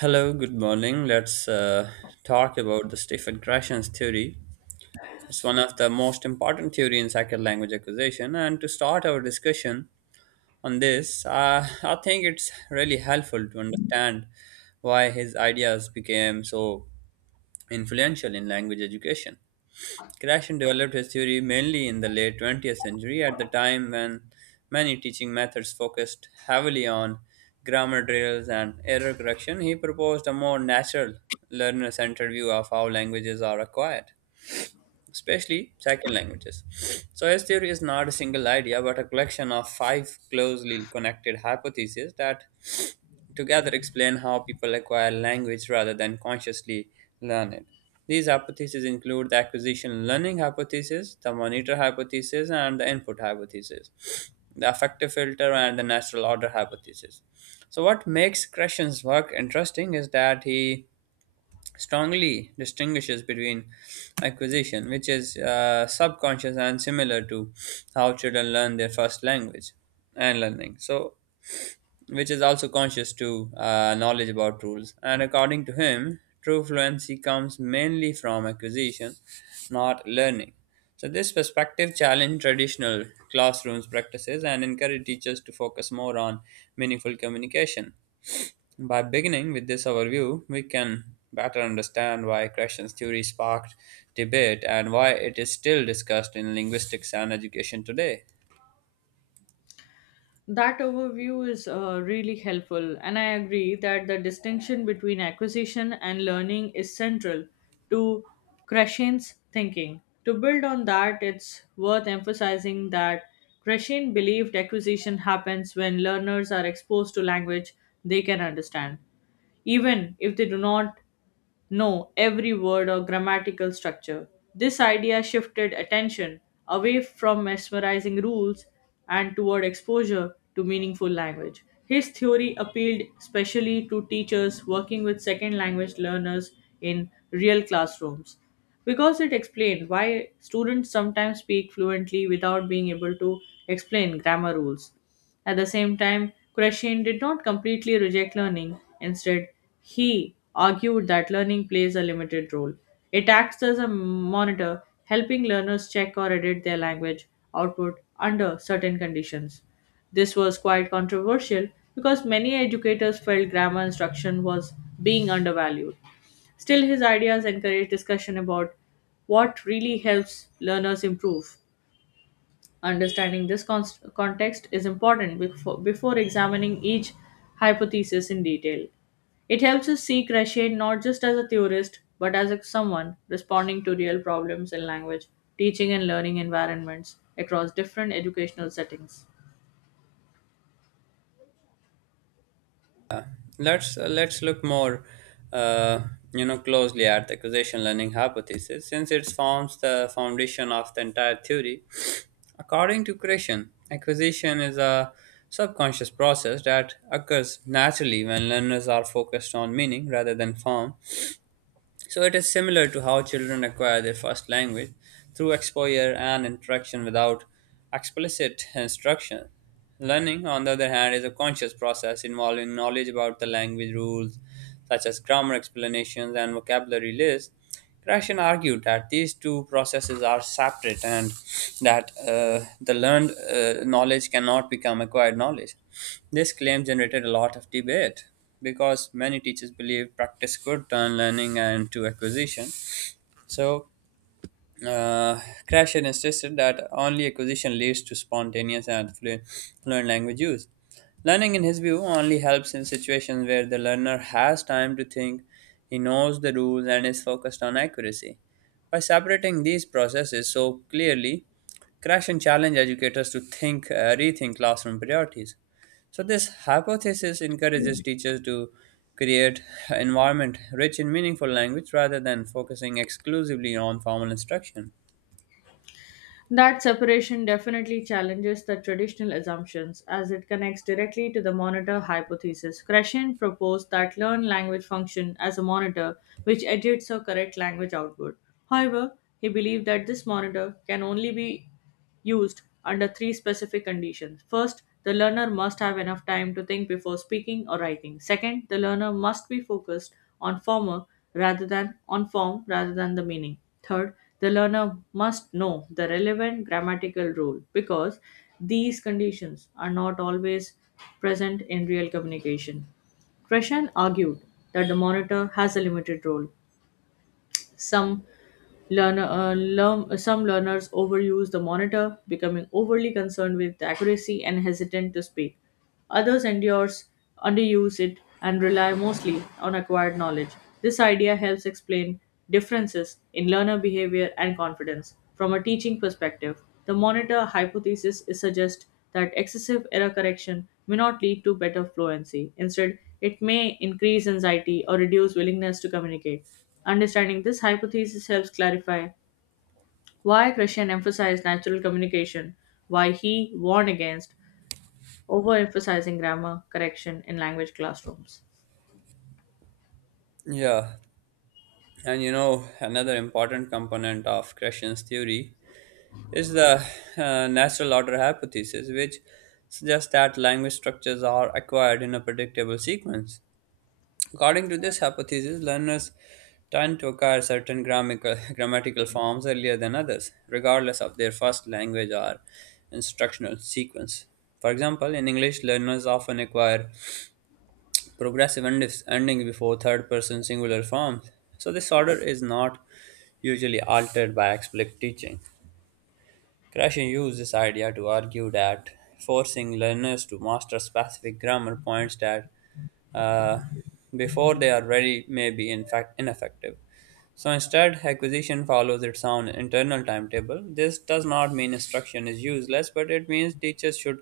Hello, good morning. Let's talk about the Stephen Krashen's theory. It's one of the most important theory in second language acquisition. And to start our discussion on this, I think it's really helpful to understand why his ideas became so influential in language education. Krashen developed his theory mainly in the late 20th century, at the time when many teaching methods focused heavily on grammar drills and error correction. He proposed a more natural, learner centered view of how languages are acquired especially second languages. Choice theory is not a single idea, but a collection of five closely connected hypotheses that together explain how people acquire language rather than consciously learn it. These hypotheses include the acquisition learning hypothesis, the monitor hypothesis, and the input hypothesis, the affective filter, and the natural order hypothesis. So, what makes Kreshans' work interesting is that he strongly distinguishes between acquisition, which is subconscious and similar to how children learn their first language and learning, so which is also conscious to knowledge about rules. And according to him, true fluency comes mainly from acquisition, not learning. So this perspective challenged traditional classrooms practices and encouraged teachers to focus more on meaningful communication. By beginning with this overview, we can better understand why Krashen's theory sparked debate and why it is still discussed in linguistics and education today. That overview is really helpful, and I agree that the distinction between acquisition and learning is central to Krashen's thinking. To build on that, it's worth emphasizing that Krashen believed acquisition happens when learners are exposed to language they can understand, even if they do not know every word or grammatical structure. This idea shifted attention away from mesmerizing rules and toward exposure to meaningful language. His theory appealed especially to teachers working with second language learners in real classrooms because it explained why students sometimes speak fluently without being able to explain grammar rules. At the same time, Krashin did not completely reject learning. Instead, he argued that learning plays a limited role. It acts as a monitor, helping learners check or edit their language output under certain conditions. This was quite controversial because many educators felt grammar instruction was being undervalued. Still, his ideas encouraged discussion about what really helps learners improve. Understanding this context is important before examining each hypothesis in detail. It helps us see Crochet not just as a theorist, but as someone responding to real problems in language, teaching, and learning environments across different educational settings. Let's look more, uh, closely at the causation learning hypothesis, since it forms the foundation of the entire theory. According to Krashen, acquisition is a subconscious process that occurs naturally when learners are focused on meaning rather than form. So it is similar to how children acquire their first language through exposure and interaction without explicit instruction. Learning, on the other hand, is a conscious process involving knowledge about the language rules, such as grammar explanations and vocabulary lists. Krashen argued that these two processes are separate and that the learned knowledge cannot become acquired knowledge. This claim generated a lot of debate because many teachers believe practice could turn learning into acquisition. So, uh, Crasher insisted that only acquisition leads to spontaneous and fluent language use. Learning, in his view, only helps in situations where the learner has time to think, he knows the rules, and is focused on accuracy. By separating these processes so clearly, Crashen challenged educators to rethink classroom priorities. So this hypothesis encourages teachers to create environment rich in meaningful language rather than focusing exclusively on formal instruction. That separation definitely challenges the traditional assumptions as it connects directly to the monitor hypothesis. Krashen proposed that learn language function as a monitor which edits or corrects language output. However, he believed that this monitor can only be used under three specific conditions. First, the learner must have enough time to think before speaking or writing. Second, the learner must be focused on former rather than on form rather than the meaning. Third, the learner must know the relevant grammatical rule because these conditions are not always present in real communication. Kresham argued that the monitor has a limited role. Some learner, uh, learn, some learners overuse the monitor, becoming overly concerned with the accuracy and hesitant to speak. Others endures, underuse it, and rely mostly on acquired knowledge. This idea helps explain differences in learner behavior and confidence. From a teaching perspective, the monitor hypothesis is suggest that excessive error correction may not lead to better fluency. Instead, it may increase anxiety or reduce willingness to communicate. Understanding this hypothesis helps clarify why Krishnan emphasized natural communication, why he warned against overemphasizing grammar correction in language classrooms. Yeah, and another important component of Krishna's theory is the natural order hypothesis, which suggests that language structures are acquired in a predictable sequence. According to this hypothesis, learners tend to acquire certain grammatical, grammatical forms earlier than others, regardless of their first language or instructional sequence. For example, in English, learners often acquire progressive ending before third person singular forms, so this order is not usually altered by explicit teaching. Krashen used this idea to argue that forcing learners to master specific grammar points that uh, before they are ready may be in fact ineffective. So instead, acquisition follows its own internal timetable. This does not mean instruction is useless, but it means teachers should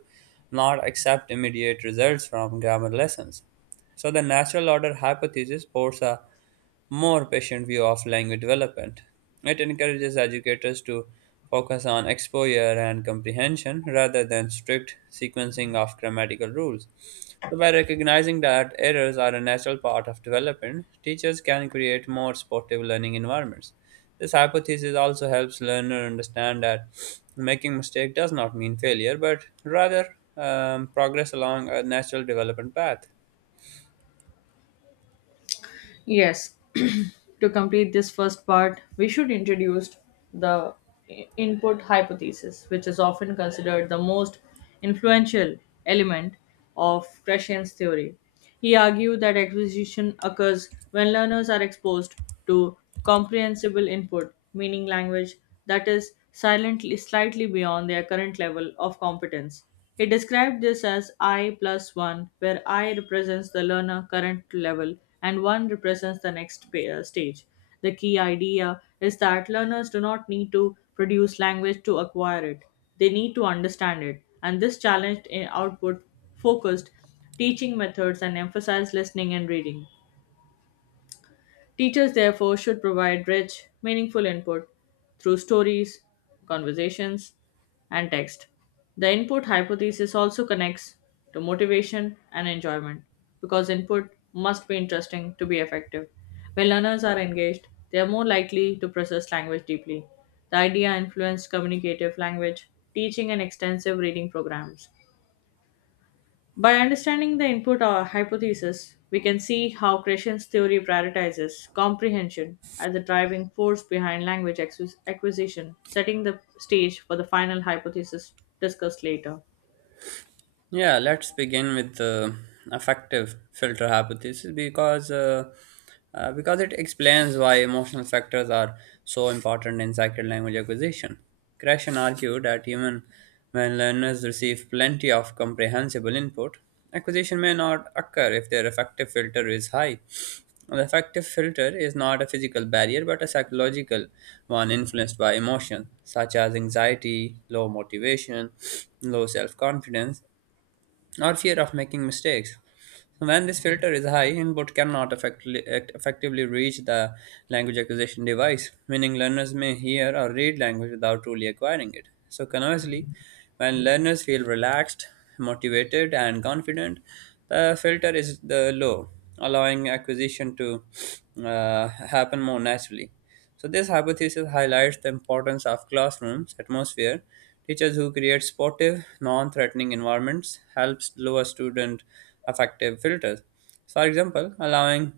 not accept immediate results from grammar lessons. So the natural order hypothesis posits a more patient view of language development. It encourages educators to focus on exposure and comprehension rather than strict sequencing of grammatical rules. So, by recognizing that errors are a natural part of development, teachers can create more supportive learning environments. This hypothesis also helps learner understand that making mistake does not mean failure, but rather progress along a natural development path. Yes, to complete this first part, we should introduce the input hypothesis, which is often considered the most influential element of Krashen's theory. He argued that acquisition occurs when learners are exposed to comprehensible input, meaning language that is silently slightly beyond their current level of competence. He described this as I plus 1, where I represents the learner current level and 1 represents the next stage. The key idea is that learners do not need to produce language to acquire it, they need to understand it. And this challenged in output focused teaching methods and emphasized listening and reading. Teachers, therefore, should provide rich, meaningful input through stories, conversations, and text. The input hypothesis also connects to motivation and enjoyment because input must be interesting to be effective. When learners are engaged, they are more likely to process language deeply. The idea influenced communicative language, teaching, and extensive reading programs. By understanding the input or hypothesis, we can see how Krishan's theory prioritizes comprehension as the driving force behind language acquisition, setting the stage for the final hypothesis discussed later. Yeah, let's begin with the affective filter hypothesis because it explains why emotional factors are so important in sacred language acquisition. Krashen argued that even when learners receive plenty of comprehensible input, acquisition may not occur if their affective filter is high. The affective filter is not a physical barrier but a psychological one influenced by emotions such as anxiety, low motivation, low self confidence, or fear of making mistakes. So when this filter is high, input cannot effectively reach the language acquisition device, meaning learners may hear or read language without truly acquiring it. So, conversely, when learners feel relaxed, motivated, and confident, the filter is the low, allowing acquisition to happen more naturally. So this hypothesis highlights the importance of classrooms atmosphere. Teachers who create supportive, non-threatening environments helps lower student affective filters. So for example, allowing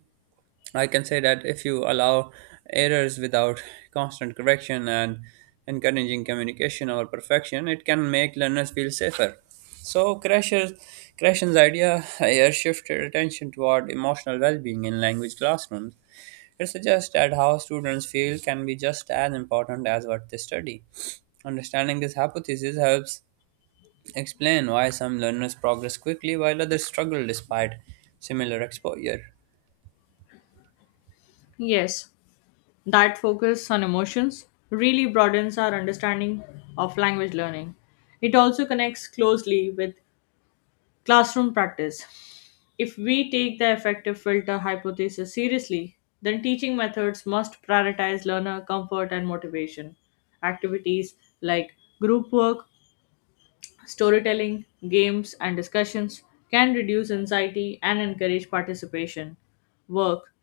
I can say that if you allow errors without constant correction and encouraging communication over perfection, it can make learners feel safer. So Crasher's idea here shifted attention toward emotional well-being in language classrooms. It suggests that how students feel can be just as important as what they study. Understanding this hypothesis helps explain why some learners progress quickly while others struggle despite similar exposure. Yes, that focus on emotions really broadens our understanding of language learning. It also connects closely with classroom practice. If we take the effective filter hypothesis seriously, then teaching methods must prioritize learner comfort and motivation. Activities like group work, storytelling, games, and discussions can reduce anxiety and encourage participation. Work,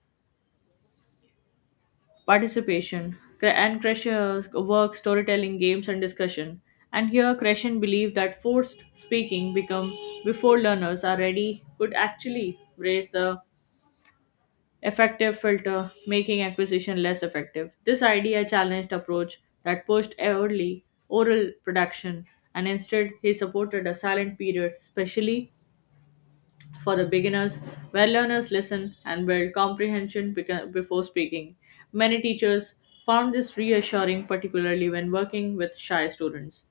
participation, and Kreshe work, storytelling, games, and discussion. And here, Kreshen believed that forced speaking become before learners are ready could actually raise the effective filter, making acquisition less effective. This idea challenged approach that pushed early oral production and instead he supported a silent period, especially for the beginners where learners listen and build comprehension before speaking. Many teachers found this reassuring, particularly when working with shy students.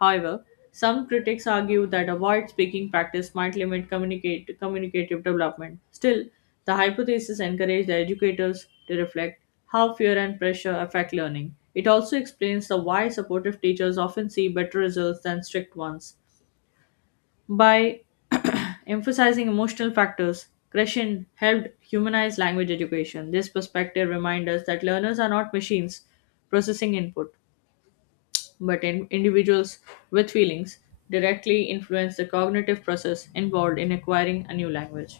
However, some critics argue that a wide speaking practice might limit communicative development. Still, the hypothesis encouraged the educators to reflect how fear and pressure affect learning. It also explains the why supportive teachers often see better results than strict ones. By emphasizing emotional factors, Kreshin helped humanize language education. This perspective reminds us that learners are not machines processing input, but in individuals with feelings directly influence the cognitive process involved in acquiring a new language.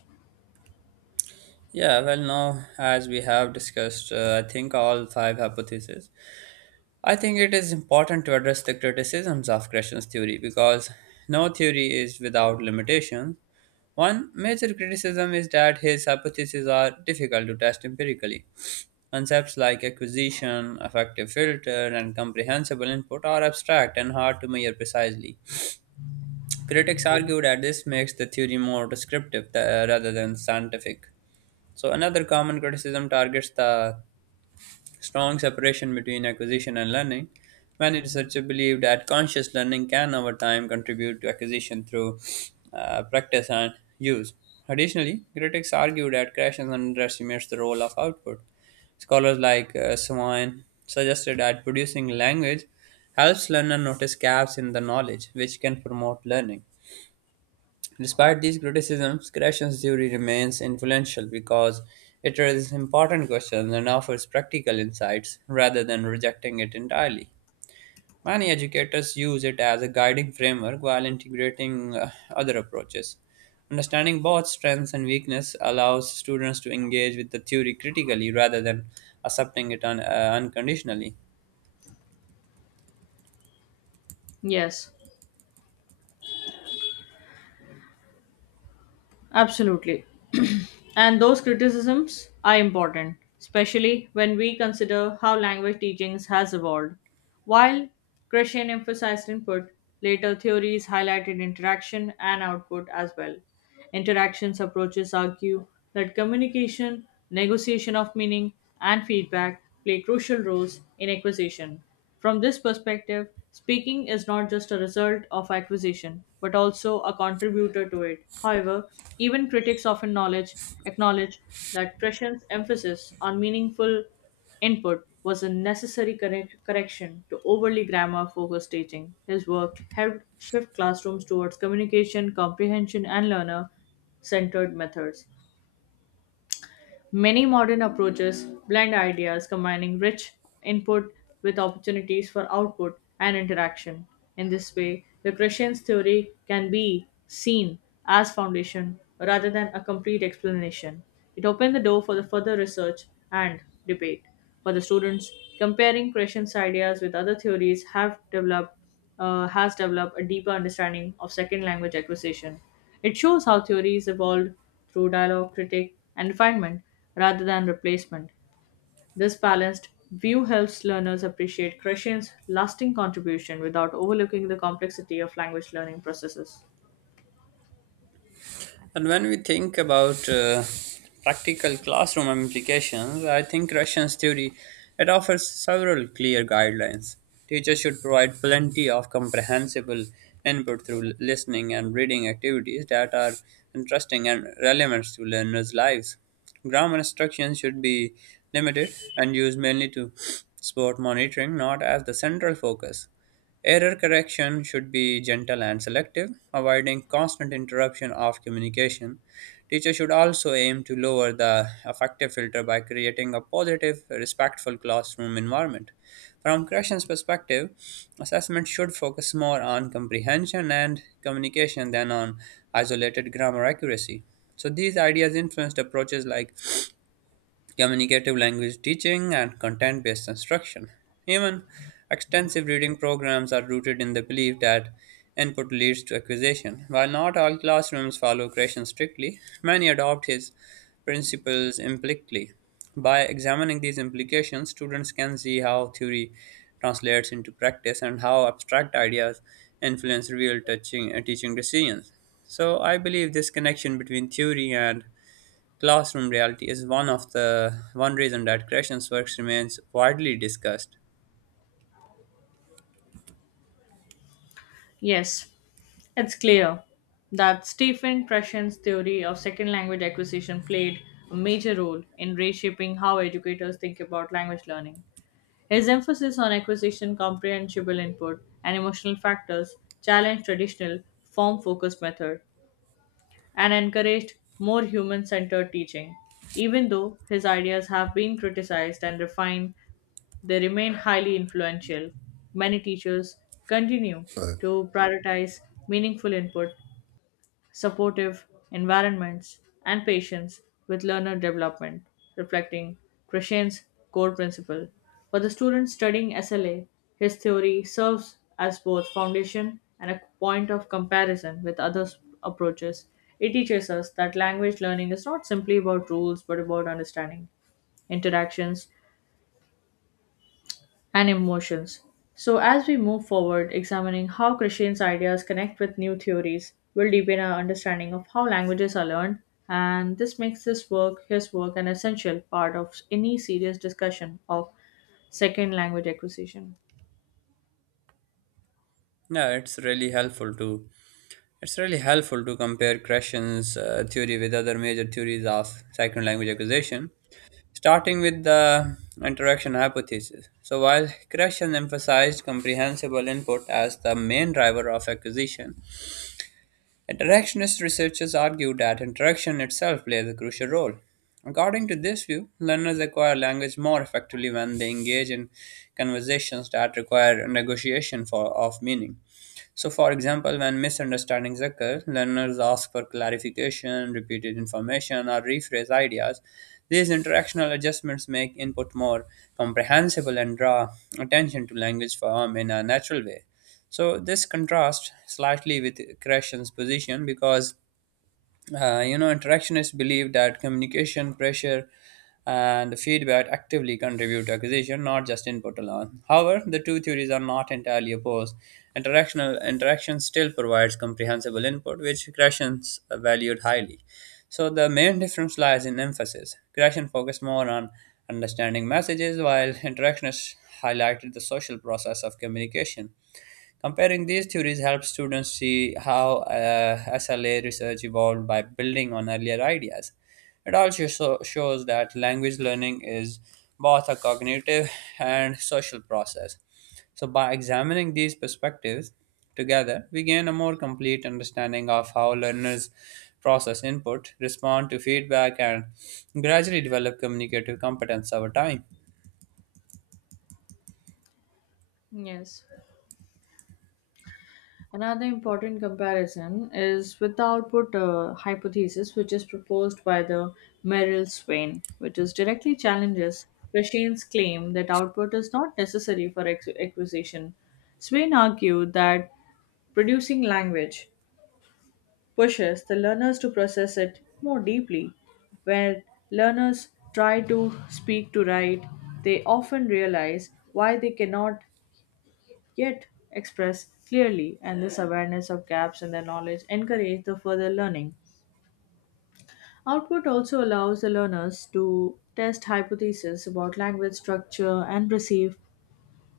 Yeah, well, now as we have discussed, I think all five hypotheses. I think it is important to address the criticisms of Gresham's theory because no theory is without limitations. One major criticism is that his hypotheses are difficult to test empirically. Concepts like acquisition, effective filter, and comprehensible input are abstract and hard to measure precisely. Critics argue that this makes the theory more descriptive rather than scientific. So, another common criticism targets the strong separation between acquisition and learning. Many researchers believe that conscious learning can over time contribute to acquisition through practice and use. Additionally, critics argue that creation underestimates the role of output. Scholars like Swain suggested that producing language helps learner notice gaps in the knowledge, which can promote learning. Despite these criticisms, Gratian's theory remains influential because it raises important questions and offers practical insights rather than rejecting it entirely. Many educators use it as a guiding framework while integrating other approaches. Understanding both strengths and weakness allows students to engage with the theory critically rather than accepting it unconditionally. Yes, absolutely. And those criticisms are important, especially when we consider how language teachings has evolved. While Krishnan emphasized input, later theories highlighted interaction and output as well. Interactions approaches argue that communication, negotiation of meaning, and feedback play crucial roles in acquisition. From this perspective, speaking is not just a result of acquisition, but also a contributor to it. However, even critics often acknowledge that Trescian's emphasis on meaningful input was a necessary correction to overly grammar focused teaching. His work helped shift classrooms towards communication, comprehension, and learner centered methods. Many modern approaches blend ideas, combining rich input with opportunities for output and interaction. In this way, the Christian's theory can be seen as foundation rather than a complete explanation. It opened the door for the further research and debate. For the students, comparing Christian's ideas with other theories have developed has developed a deeper understanding of second language acquisition. It shows how theories evolved through dialogue, critique, and refinement rather than replacement. This balanced view helps learners appreciate Krishan's lasting contribution without overlooking the complexity of language learning processes. And when we think about practical classroom implications, I think Russian's theory, it offers several clear guidelines. Teachers should provide plenty of comprehensible input through listening and reading activities that are interesting and relevant to learners' lives. Grammar instruction should be limited and used mainly to sport monitoring, not as the central focus. Error correction should be gentle and selective, avoiding constant interruption of communication. Teachers should also aim to lower the affective filter by creating a positive, respectful classroom environment. From corrections perspective, assessment should focus more on comprehension and communication than on isolated grammar accuracy. So these ideas influenced approaches like communicative language teaching, and content based instruction. Even extensive reading programs are rooted in the belief that input leads to acquisition. While not all classrooms follow Gratian strictly, many adopt his principles implicitly. By examining these implications, students can see how theory translates into practice and how abstract ideas influence real teaching decisions. So, I believe this connection between theory and classroom reality is one of the one reason that creation's works remains widely discussed. Yes, it's clear that Stephen Krashen's theory of second language acquisition played a major role in reshaping how educators think about language learning. His emphasis on acquisition, comprehensible input, and emotional factors challenged traditional form focused method and encouraged more human centered teaching. Even though his ideas have been criticized and refined, they remain highly influential. Many teachers continue Uh, to prioritize meaningful input, supportive environments, and patience with learner development, reflecting Krishan's core principle. For the student studying SLA, his theory serves as both foundation and a point of comparison with other approaches. It teaches us that language learning is not simply about rules but about understanding interactions, and emotions. So, as we move forward, examining how Christian's ideas connect with new theories will deepen our understanding of how languages are learned, and this makes this work, his work, an essential part of any serious discussion of second language acquisition. Yeah, it's really helpful to it's really helpful to compare Krashen's theory with other major theories of second language acquisition, starting with the interaction hypothesis. So while Krashen emphasized comprehensible input as the main driver of acquisition, interactionist researchers argue that interaction itself plays a crucial role. According to this view, learners acquire language more effectively when they engage in conversations that require negotiation of meaning. So, for example, when misunderstandings occur, learners ask for clarification, repeated information, or rephrase ideas. These interactional adjustments make input more comprehensible and draw attention to language form in a natural way. So, this contrasts slightly with Krashen's position because interactionists believe that communication, pressure, and feedback actively contribute to acquisition, not just input alone. However, the two theories are not entirely opposed. Interaction still provides comprehensible input, which Gratians valued highly. So the main difference lies in emphasis. Krashen focused more on understanding messages, while interactionists highlighted the social process of communication. Comparing these theories helps students see how SLA research evolved by building on earlier ideas. It also shows that language learning is both a cognitive and social process. So, by examining these perspectives together, we gain a more complete understanding of how learners process input, respond to feedback, and gradually develop communicative competence over time. Yes. Another important comparison is with the output hypothesis, which is proposed by the Merrill Swain, which is directly challenges Krashen's claim that output is not necessary for acquisition. Swain argued that producing language pushes the learners to process it more deeply. When learners try to speak to write, they often realize why they cannot yet express clearly, and this awareness of gaps in their knowledge encourage the further learning. Output also allows the learners to test hypotheses about language structure and perceive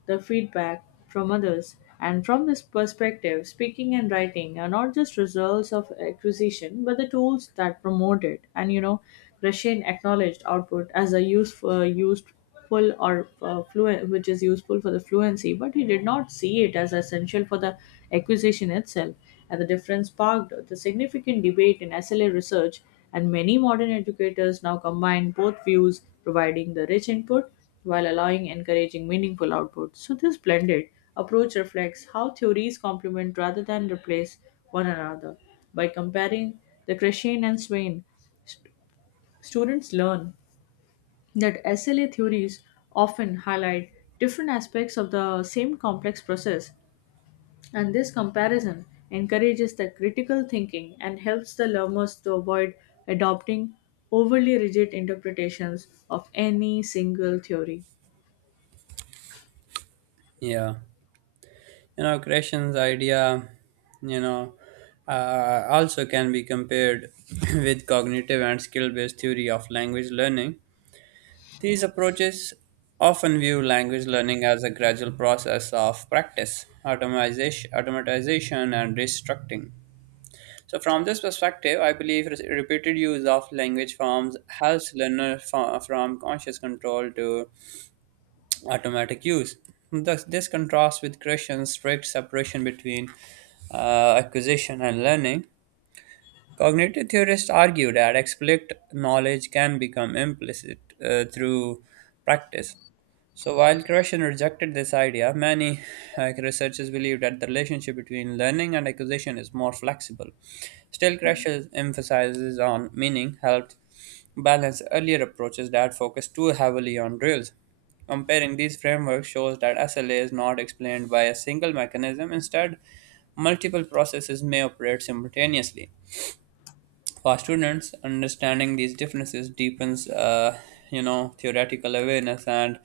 the feedback from others. And from this perspective, speaking and writing are not just results of acquisition, but the tools that promote it. And you know, Russian acknowledged output as a useful, useful or fluent, which is useful for the fluency, but he did not see it as essential for the acquisition itself. And the difference sparked the significant debate in SLA research, and many modern educators now combine both views, providing the rich input while allowing encouraging meaningful output. So, this blended approach reflects how theories complement rather than replace one another. By comparing the Krishna and Swain, s- students learn that SLA theories often highlight different aspects of the same complex process, and this comparison encourages the critical thinking and helps the learners to avoid adopting overly rigid interpretations of any single theory. Yeah. Creation's idea you know also can be compared with cognitive and skill-based theory of language learning. These approaches often view language learning as a gradual process of practice automatization and restructuring. So from this perspective I believe repeated use of language forms helps learner from conscious control to automatic use. Thus, this contrasts with Christians' strict separation between acquisition and learning. Cognitive theorists argue that explicit knowledge can become implicit through practice. So, while Krishnan rejected this idea, many researchers believe that the relationship between learning and acquisition is more flexible. Still, Krishnan emphasizes on meaning, helped balance earlier approaches that focus too heavily on drills. Comparing these frameworks shows that SLA is not explained by a single mechanism, instead, multiple processes may operate simultaneously. For students, understanding these differences deepens theoretical awareness and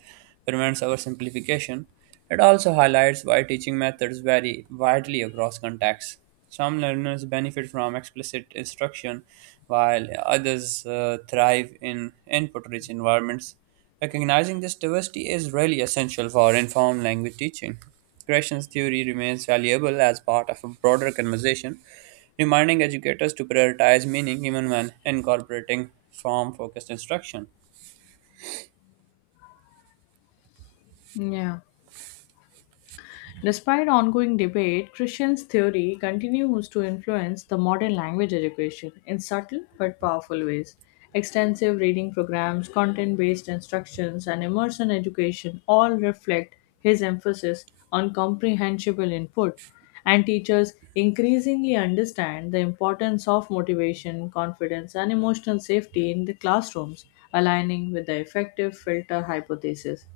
prevents oversimplification. It also highlights why teaching methods vary widely across contexts. Some learners benefit from explicit instruction, while others thrive in input-rich environments. Recognizing this diversity is really essential for informed language teaching. Creation's theory remains valuable as part of a broader conversation reminding educators to prioritize meaning even when incorporating form focused instruction. Yeah. Despite ongoing debate, Christian's theory continues to influence the modern language education in subtle but powerful ways. Extensive reading programs, content based instructions, and immersion education all reflect his emphasis on comprehensible input, and teachers increasingly understand the importance of motivation, confidence, and emotional safety in the classrooms, aligning with the effective filter hypothesis.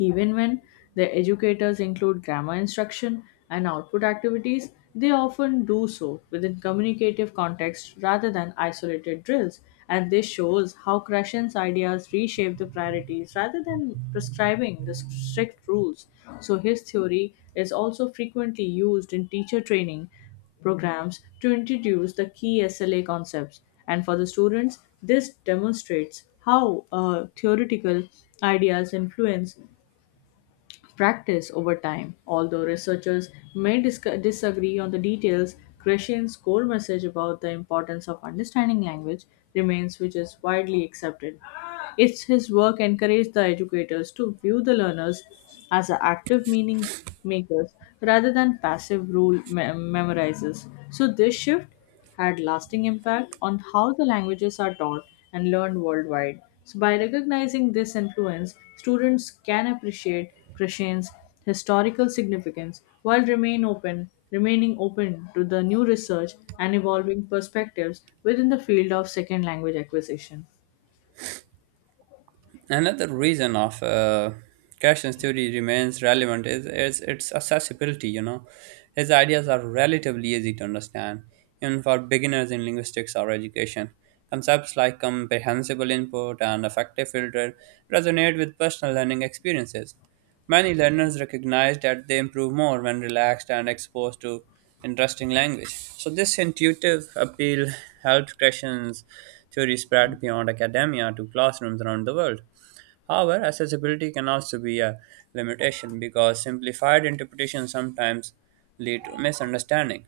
Even when their educators include grammar instruction and output activities, they often do so within communicative context rather than isolated drills. And this shows how Krashen's ideas reshape the priorities rather than prescribing the strict rules. So his theory is also frequently used in teacher training programs to introduce the key SLA concepts. And for the students, this demonstrates how theoretical ideas influence practice over time. Although researchers may disagree on the details, Krishan's core message about the importance of understanding language remains, which is widely accepted. It's his work encouraged the educators to view the learners as a active meaning makers rather than passive rule memorizers. So this shift had lasting impact on how the languages are taught and learned worldwide. So by recognizing this influence, students can appreciate Krishan's historical significance while remaining open to the new research and evolving perspectives within the field of second language acquisition. Another reason of Cashion's theory remains relevant is its accessibility. You know, his ideas are relatively easy to understand, even for beginners in linguistics or education. Concepts like comprehensible input and effective filter resonate with personal learning experiences. Many learners recognize that they improve more when relaxed and exposed to interesting language. So, this intuitive appeal helped Krishna's theory spread beyond academia to classrooms around the world. However, accessibility can also be a limitation because simplified interpretations sometimes lead to misunderstanding.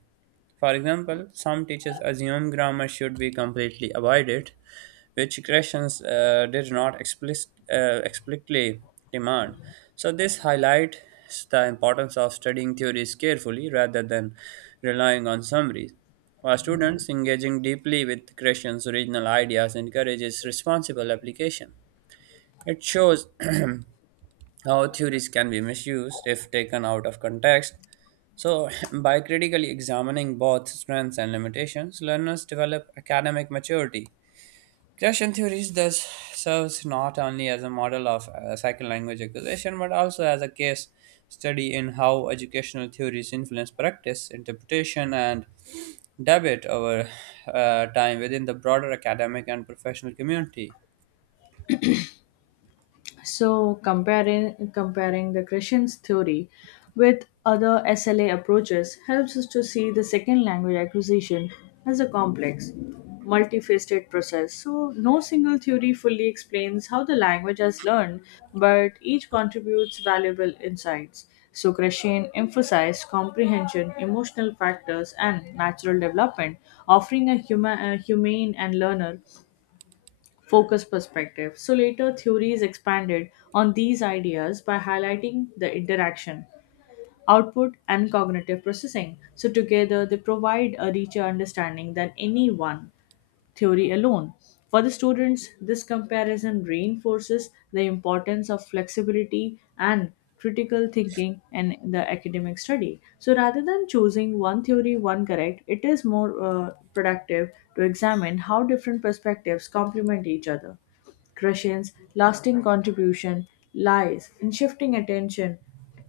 For example, some teachers assume grammar should be completely avoided, which questions did not explicitly demand. So this highlights the importance of studying theories carefully rather than relying on summaries. For students, engaging deeply with questions' original ideas encourages responsible application. It shows how theories can be misused if taken out of context. So, by critically examining both strengths and limitations, learners develop academic maturity. Christian theories thus serves not only as a model of second language acquisition but also as a case study in how educational theories influence practice, interpretation, and debate over time within the broader academic and professional community. So comparing the Christian's theory with other SLA approaches helps us to see the second language acquisition as a complex, multifaceted process. So no single theory fully explains how the language has learned, but each contributes valuable insights. So Christian emphasized comprehension, emotional factors, and natural development, offering a humane and learner focus perspective. So later theories expanded on these ideas by highlighting the interaction, output and cognitive processing. So together they provide a richer understanding than any one theory alone. For the students, this comparison reinforces the importance of flexibility and critical thinking in the academic study. So rather than choosing one theory, one correct, it is more productive to examine how different perspectives complement each other. Krushin's lasting contribution lies in shifting attention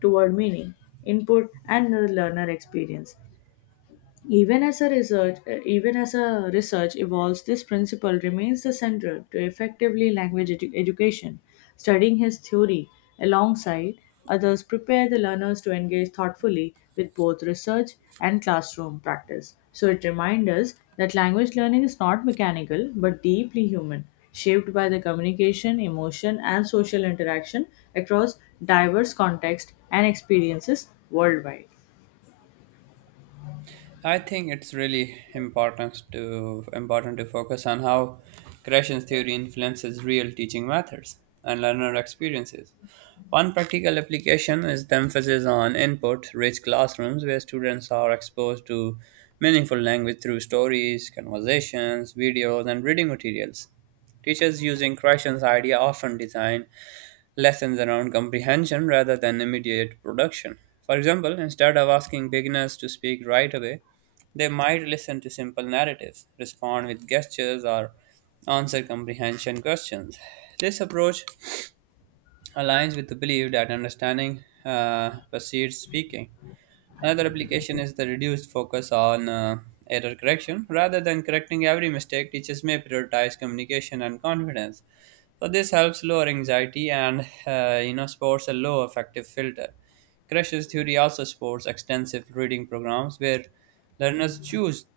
toward meaning, input, and the learner experience. Even as a research evolves, this principle remains the central to effectively language education. Studying his theory alongside others prepare the learners to engage thoughtfully with both research and classroom practice. So it reminds us that language learning is not mechanical but deeply human, shaped by the communication, emotion, and social interaction across diverse contexts and experiences worldwide. I think it's really important to focus on how Gresham's theory influences real teaching methods and learner experiences. One practical application is the emphasis on input-rich classrooms where students are exposed to meaningful language through stories, conversations, videos, and reading materials. Teachers using Gresham's idea often design lessons around comprehension rather than immediate production. For example, instead of asking beginners to speak right away, they might listen to simple narratives, respond with gestures, or answer comprehension questions. This approach aligns with the belief that understanding precedes speaking. Another application is the reduced focus on error correction. Rather than correcting every mistake, teachers may prioritize communication and confidence. So this helps lower anxiety and you know supports a low affective filter. Crushes theory also supports extensive reading programs where learners choose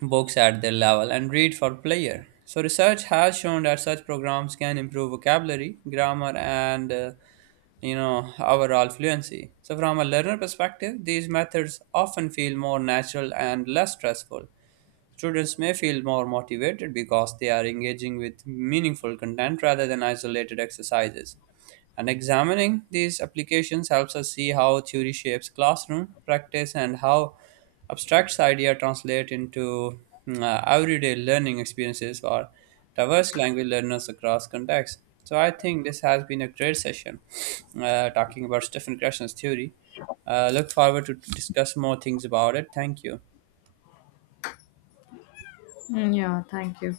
books at their level and read for player. So, research has shown that such programs can improve vocabulary, grammar, and you know overall fluency. So, from a learner perspective, these methods often feel more natural and less stressful. Students may feel more motivated because they are engaging with meaningful content rather than isolated exercises. And examining these applications helps us see how theory shapes classroom practice and how abstract idea translate into everyday learning experiences for diverse language learners across contexts. So I think this has been a great session talking about Stephen Krasner's theory. Look forward to discuss more things about it. Thank you. Mm, yeah, thank you.